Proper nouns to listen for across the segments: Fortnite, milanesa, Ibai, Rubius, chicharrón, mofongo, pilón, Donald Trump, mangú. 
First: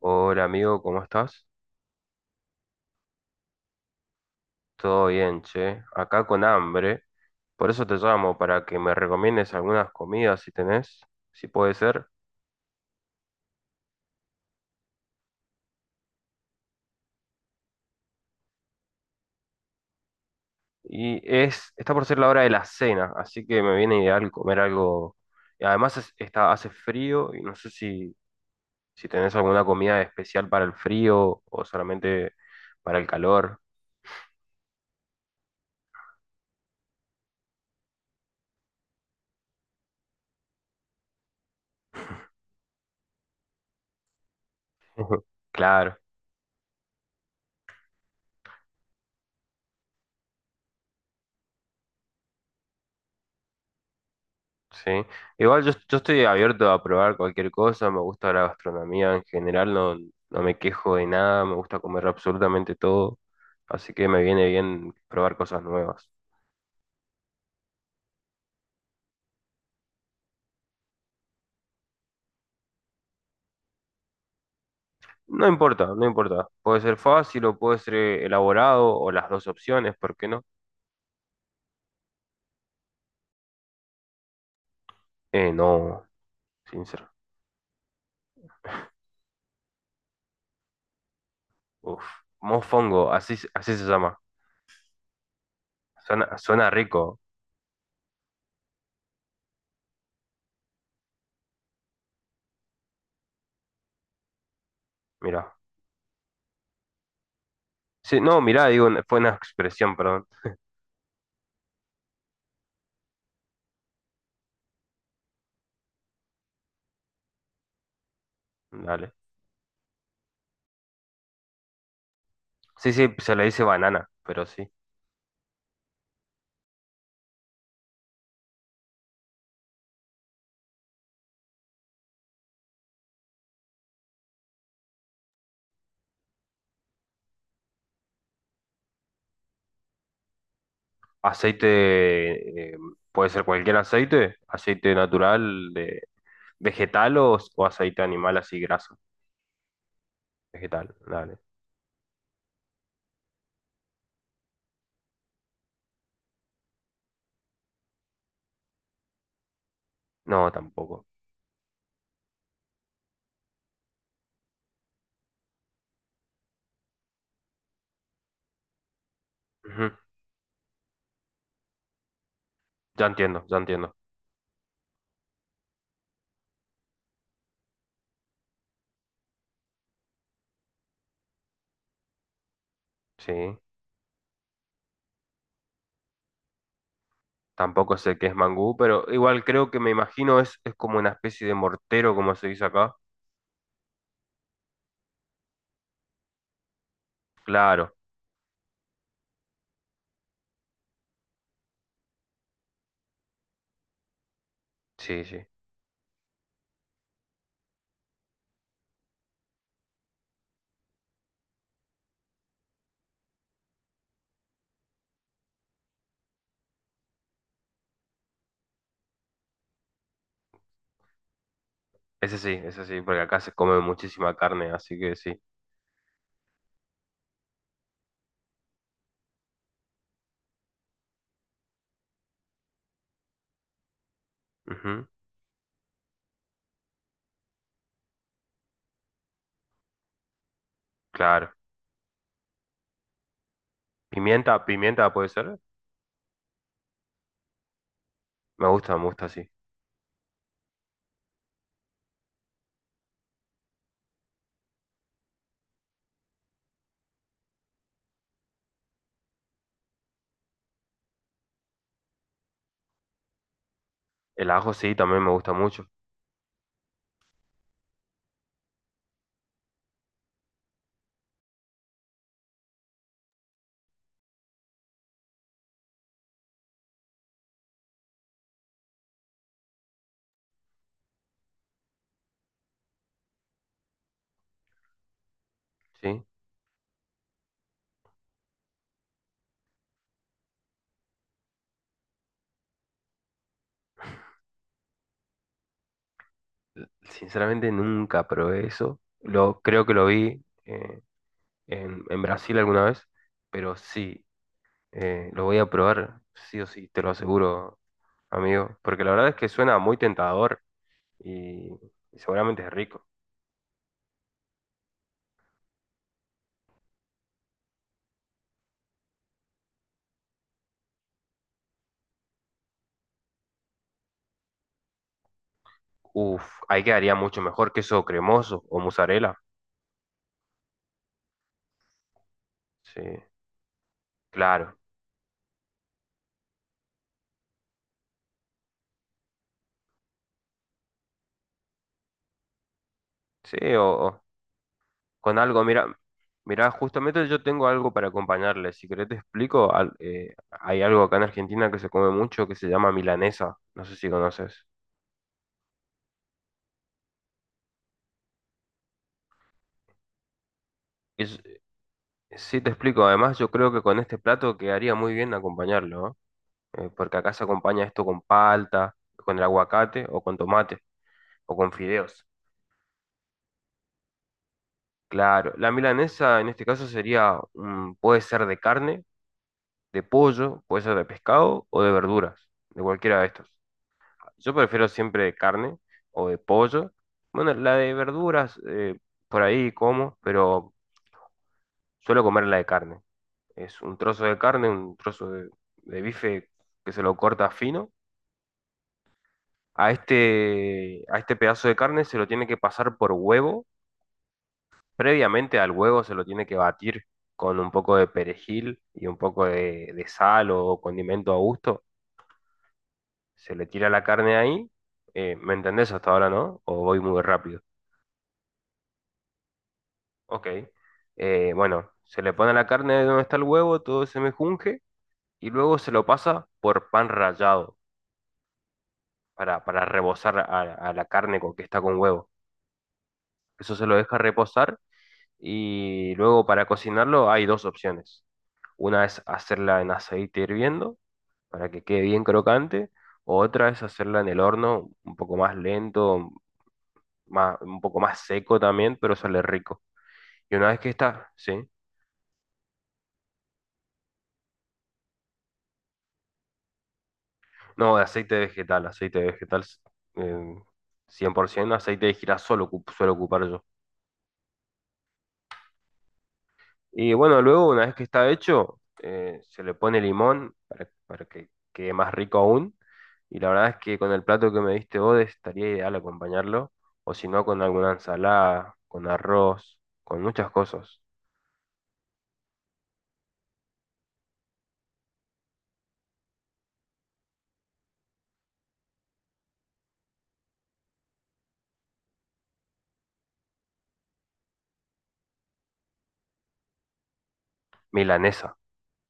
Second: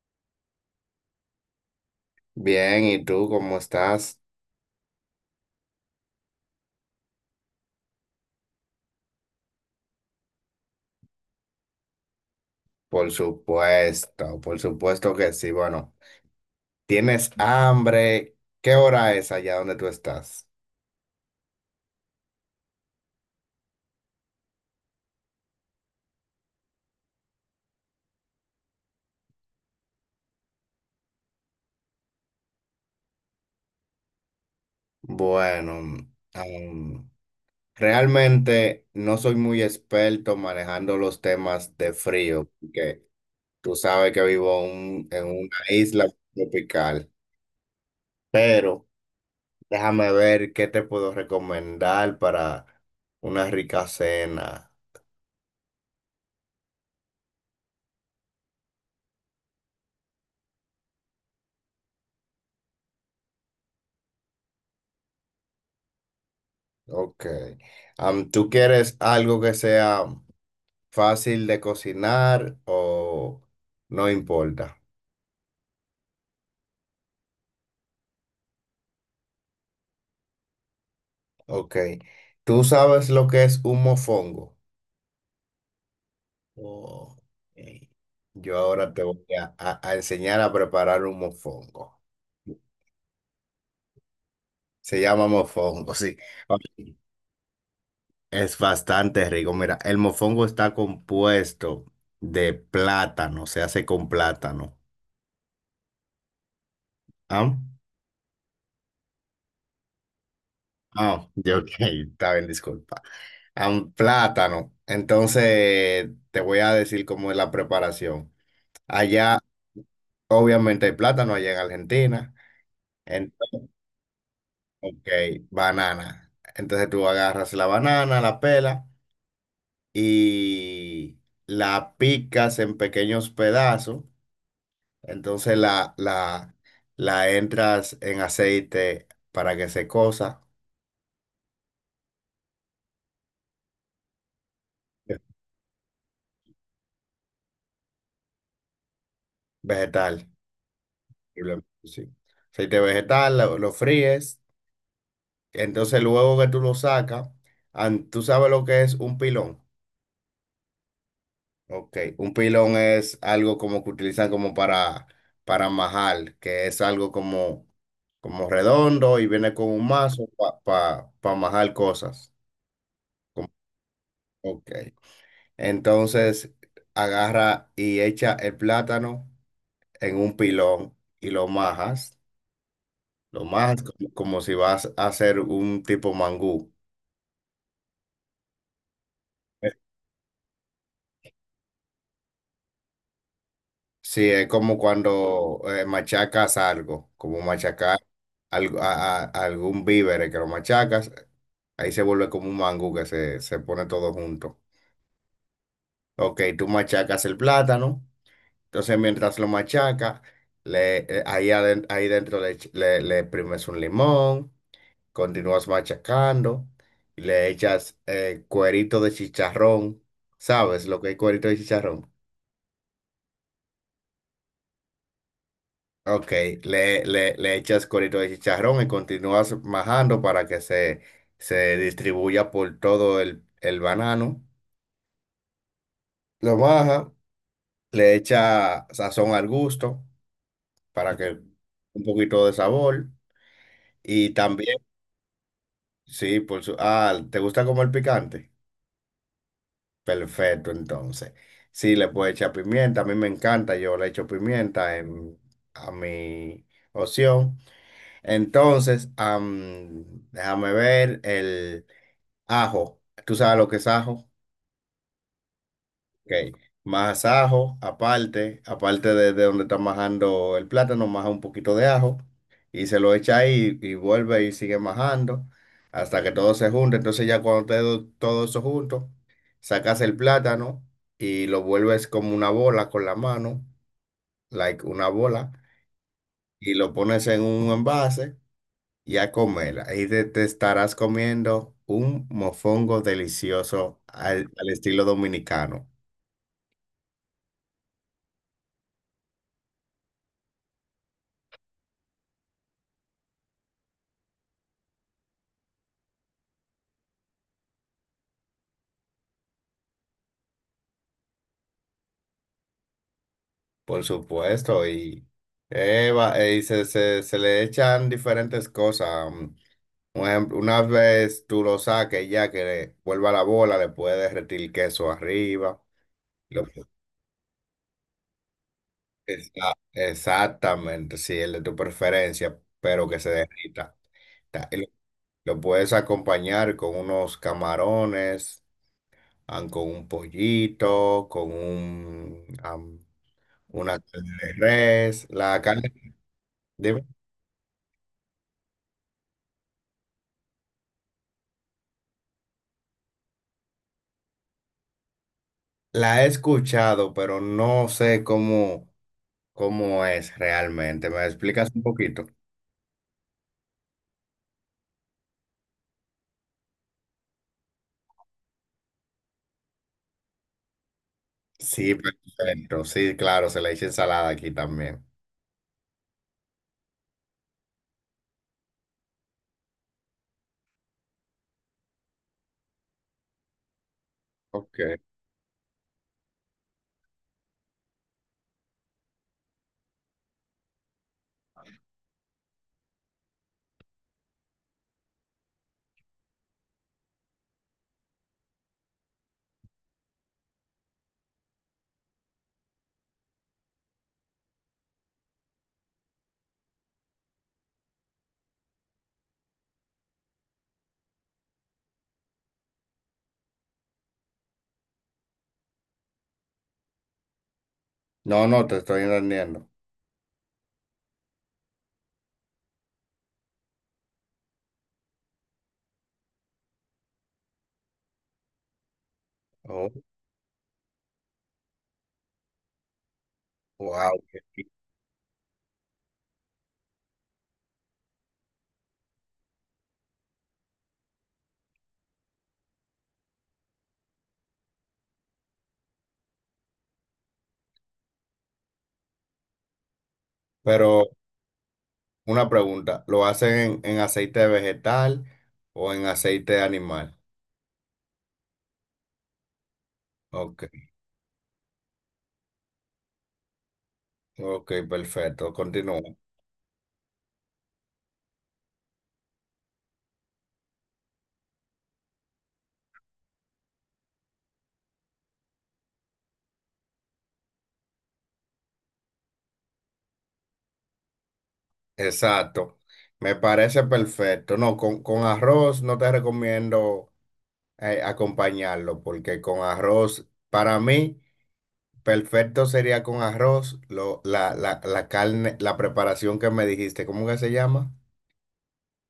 Hola amigo, ¿cómo estás? Bien, ¿y tú cómo estás? Todo bien, che. Acá con hambre. Por eso te llamo, para que me recomiendes algunas comidas si tenés, si puede ser. Por supuesto que sí. Bueno, ¿tienes hambre? ¿Qué hora es allá donde tú estás? Está por ser la hora de la cena, así que me viene ideal comer algo. Y además está, hace frío y no sé si, si tenés alguna comida especial para el frío o solamente para el calor. Bueno, am, realmente no soy muy experto manejando los temas de frío, porque tú sabes que vivo en una Claro. isla tropical, pero déjame ver qué te puedo recomendar para una rica cena. Sí, igual yo estoy abierto a probar cualquier cosa, me gusta la gastronomía en general, no, no me quejo de nada, me gusta comer absolutamente todo, así que me viene bien probar cosas nuevas. Ok. ¿Tú quieres algo que sea fácil de cocinar o no importa? No importa, no importa, puede ser fácil o puede ser elaborado o las dos opciones, ¿por qué no? Ok. ¿Tú sabes lo que es un mofongo? No, sincero. Oh, ok. Yo ahora te voy a enseñar a preparar un mofongo. Uf, mofongo, así, así se llama. Se llama mofongo, sí. Suena, Ok. suena rico, Es bastante rico. Mira, el mofongo está compuesto de plátano, se hace con plátano. mira. ¿Ah? Sí, no, mirá, digo, fue una expresión, perdón. Ah, yo, ok, está bien, disculpa. A un plátano. Entonces, te voy a decir cómo es la preparación. Dale. Allá, obviamente, hay plátano allá en Argentina. Sí, sí, se le Entonces, dice banana, pero sí. ok, banana. Entonces, tú agarras la banana, la pela y la picas en pequeños pedazos. Entonces, la entras en aceite para que se cosa. Aceite, puede ser cualquier aceite, aceite natural, de vegetal o aceite animal así graso. Vegetal. Vegetal, dale. Posiblemente, sí. Aceite vegetal, lo fríes, entonces luego que tú lo sacas, tú sabes lo que es un pilón. No, tampoco. Ok, un pilón es algo como que utilizan como para majar, que es algo como, como redondo y viene con un Ujú, mazo para pa majar cosas. ya entiendo, Como- ya entiendo. Ok, entonces agarra y echa el plátano en un pilón y Sí, lo majas como, como si vas a hacer un tipo mangú. tampoco sé qué es mangú, pero igual creo que me imagino es como una especie de mortero, como se dice acá. Sí, es como cuando machacas algo, como Claro, machacar algo, a algún víver que lo machacas, ahí se vuelve como un mangú que se pone todo junto. sí, sí. Ok, tú machacas el plátano, entonces mientras lo machacas, le, ahí, aden- ahí dentro le, ech- le exprimes un limón, continúas machacando, y le echas cuerito de chicharrón, ¿sabes lo que es cuerito de chicharrón? Ese sí, ese sí, porque acá se come muchísima carne, así que sí. Ok, le echas corito de chicharrón y continúas majando para que se distribuya por todo el banano. Ujú, Lo baja le echa sazón al gusto para que claro. un poquito de sabor. Y Pimienta, también, pimienta puede ser. sí, por su... Ah, ¿te gusta comer picante? Me gusta, sí. Perfecto, entonces. Sí, le puedes echar pimienta, a mí me encanta, yo le echo pimienta en, a mi opción. Entonces, déjame ver el... Ajo, ¿tú sabes lo que es ajo? El ajo sí, también me gusta mucho. Ok, más ajo, aparte, aparte de donde está majando el plátano, maja un poquito de ajo y se lo echa ahí y vuelve y sigue majando hasta que todo se junte. Entonces ya cuando esté todo eso junto, sacas el plátano y lo vuelves como una bola con la mano, like una bola, Sí. y lo pones en un envase. Y a comer. Ahí te estarás comiendo un mofongo delicioso al, al estilo dominicano, Sinceramente nunca probé eso. Lo, creo que lo vi en Brasil alguna vez, pero sí, lo voy a probar, sí o sí, te lo aseguro, amigo, porque la verdad es que suena muy tentador y, y seguramente es rico. por supuesto. Y, y se le echan diferentes cosas. Un ejemplo, una vez tú lo saques ya que vuelva la bola, le puedes derretir queso arriba. Uf, Lo- ahí quedaría mucho mejor queso cremoso o mozzarella. Exactamente, sí, el de tu preferencia, Sí, pero que se derrita. Ta- y claro. Lo lo puedes acompañar con unos camarones. Van con un pollito, con un, Sí, una o, carne de res. con La algo, carne, mira, mira, dime. justamente yo tengo algo para acompañarle. Si querés te explico, hay algo acá en Argentina que se come mucho que se llama milanesa. No sé si conoces. La he escuchado, pero no sé cómo, cómo es realmente. ¿Me Es- explicas un poquito? sí, te explico. Además, yo creo que con este plato quedaría muy bien acompañarlo, ¿no? Porque acá se acompaña esto con palta, con el aguacate o con tomate o con Sí, fideos. perfecto. Sí, claro, se le echa ensalada aquí también. Claro, la milanesa en este caso sería, mm, puede ser de carne, de pollo, puede ser de pescado o de verduras, de cualquiera de estos. Yo Ok. prefiero siempre de carne o de pollo. Bueno, la de verduras, por ahí como, pero suelo comer la de carne. Es un trozo de carne, un trozo de bife que se lo corta fino. A este pedazo de carne se lo tiene que pasar por huevo. Previamente al huevo se lo tiene que batir con un poco de perejil y un poco de sal o condimento a gusto. Se le tira la carne ahí. ¿Me entendés hasta ahora, no? ¿O voy muy rápido? No, no, te estoy entendiendo. Ok. Bueno, se le pone la carne de donde está el huevo, todo se mejunje y luego se lo pasa por pan rallado para Oh, rebozar a la carne con que está con huevo. Eso se lo wow. deja reposar y luego para cocinarlo hay dos opciones. Una es hacerla en aceite hirviendo para que quede bien crocante, otra es hacerla en el horno un poco más lento, más, un poco más seco también, pero sale rico. Y una vez que Pero está, sí. una pregunta, ¿lo hacen en aceite vegetal o en aceite animal? No, de aceite vegetal eh, Ok, 100%, aceite de girasol suelo ocupar yo. ok, perfecto. Continúa. Y bueno, luego una vez que está hecho, se le pone limón para que quede más rico aún. Y la verdad es que con el plato que me diste vos estaría ideal acompañarlo, o si no, con alguna ensalada, con arroz, con muchas cosas. Exacto, me parece perfecto. No, con arroz no te recomiendo acompañarlo porque con arroz, para mí, perfecto sería con arroz la carne, la preparación que me dijiste, ¿cómo que se llama? Milanesa.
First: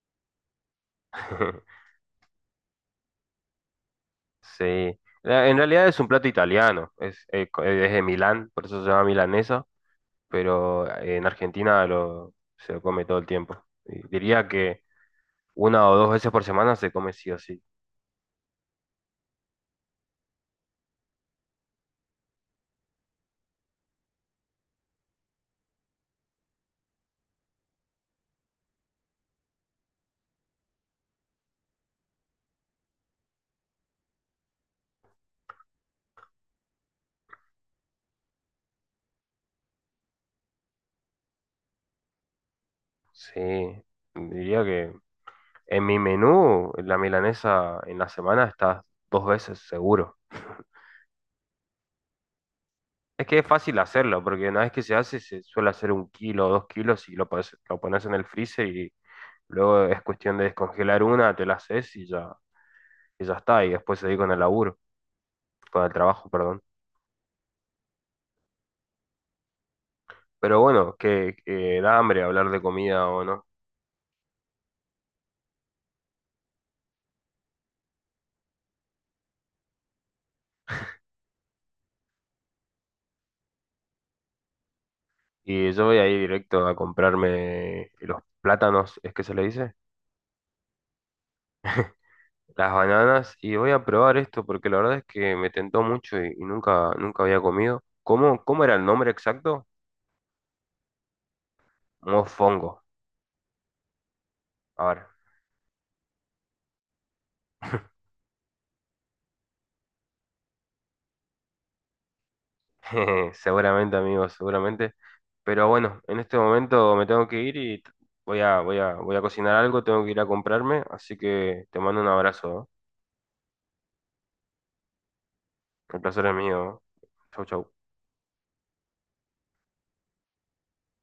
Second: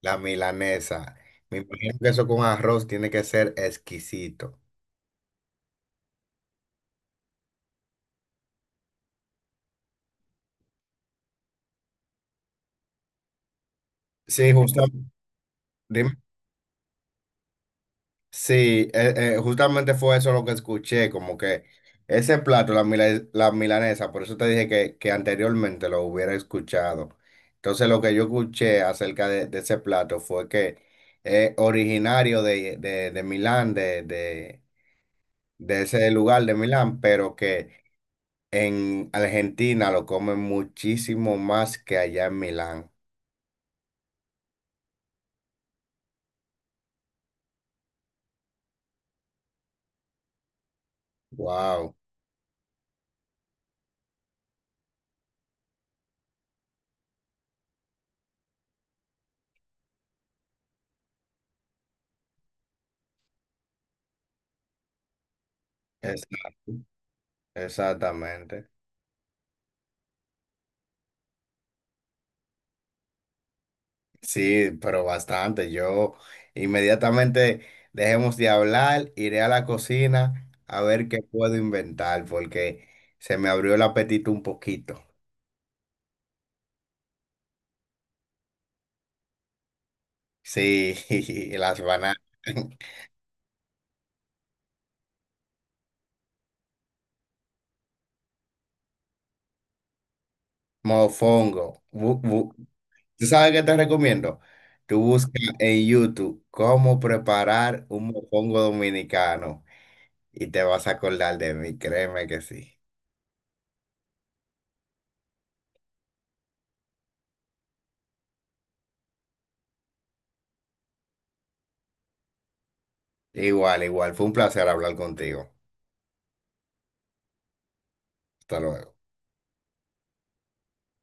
La milanesa. Me imagino que eso con arroz tiene que ser exquisito. Sí. En realidad es un plato italiano, es, es de Milán, por eso se llama milanesa. Pero en Argentina lo, se lo come todo el tiempo. Y diría Sí, que justo. una o dos Dime. veces por semana se come sí o sí. Sí, justamente fue eso lo que escuché, como que ese plato, la milanesa, por eso te dije que anteriormente lo hubiera escuchado. Entonces lo que yo escuché acerca de ese plato fue que es originario de Milán, de ese lugar de Milán, pero que en Argentina lo comen muchísimo más que allá en Milán. Sí, diría que en mi menú la milanesa en la semana está 2 veces seguro. Wow, Es que es fácil hacerlo, porque una vez que se hace se suele hacer 1 kilo o 2 kilos y lo pones en el freezer y luego es cuestión de descongelar una, te la haces y ya está, y después seguir con el laburo, con el trabajo, perdón. exacto, exactamente. Pero bueno, que da hambre hablar de comida o no. Sí, pero bastante. Yo inmediatamente dejemos de hablar, iré a la cocina a ver qué puedo inventar, porque se me abrió el apetito un poquito. Y yo voy a ir directo a comprarme los plátanos, ¿es que se le dice? Sí, las bananas. Las bananas y voy a probar esto porque la verdad es que me tentó mucho y nunca, nunca había comido. ¿Cómo, cómo era el nombre exacto? Mofongo. Mofongo. ¿Tú sabes qué te recomiendo? Tú Ahora, busca en YouTube cómo preparar un mofongo dominicano y te vas a acordar de mí, créeme que sí. jeje, seguramente amigos, seguramente. Pero bueno, en este momento me tengo que ir y voy a, voy a, voy a cocinar algo, tengo que ir a comprarme, así que te mando un abrazo, ¿eh? Igual, igual. Fue un placer hablar contigo. El placer es mío. ¿Eh? Chau, chau. Hasta luego.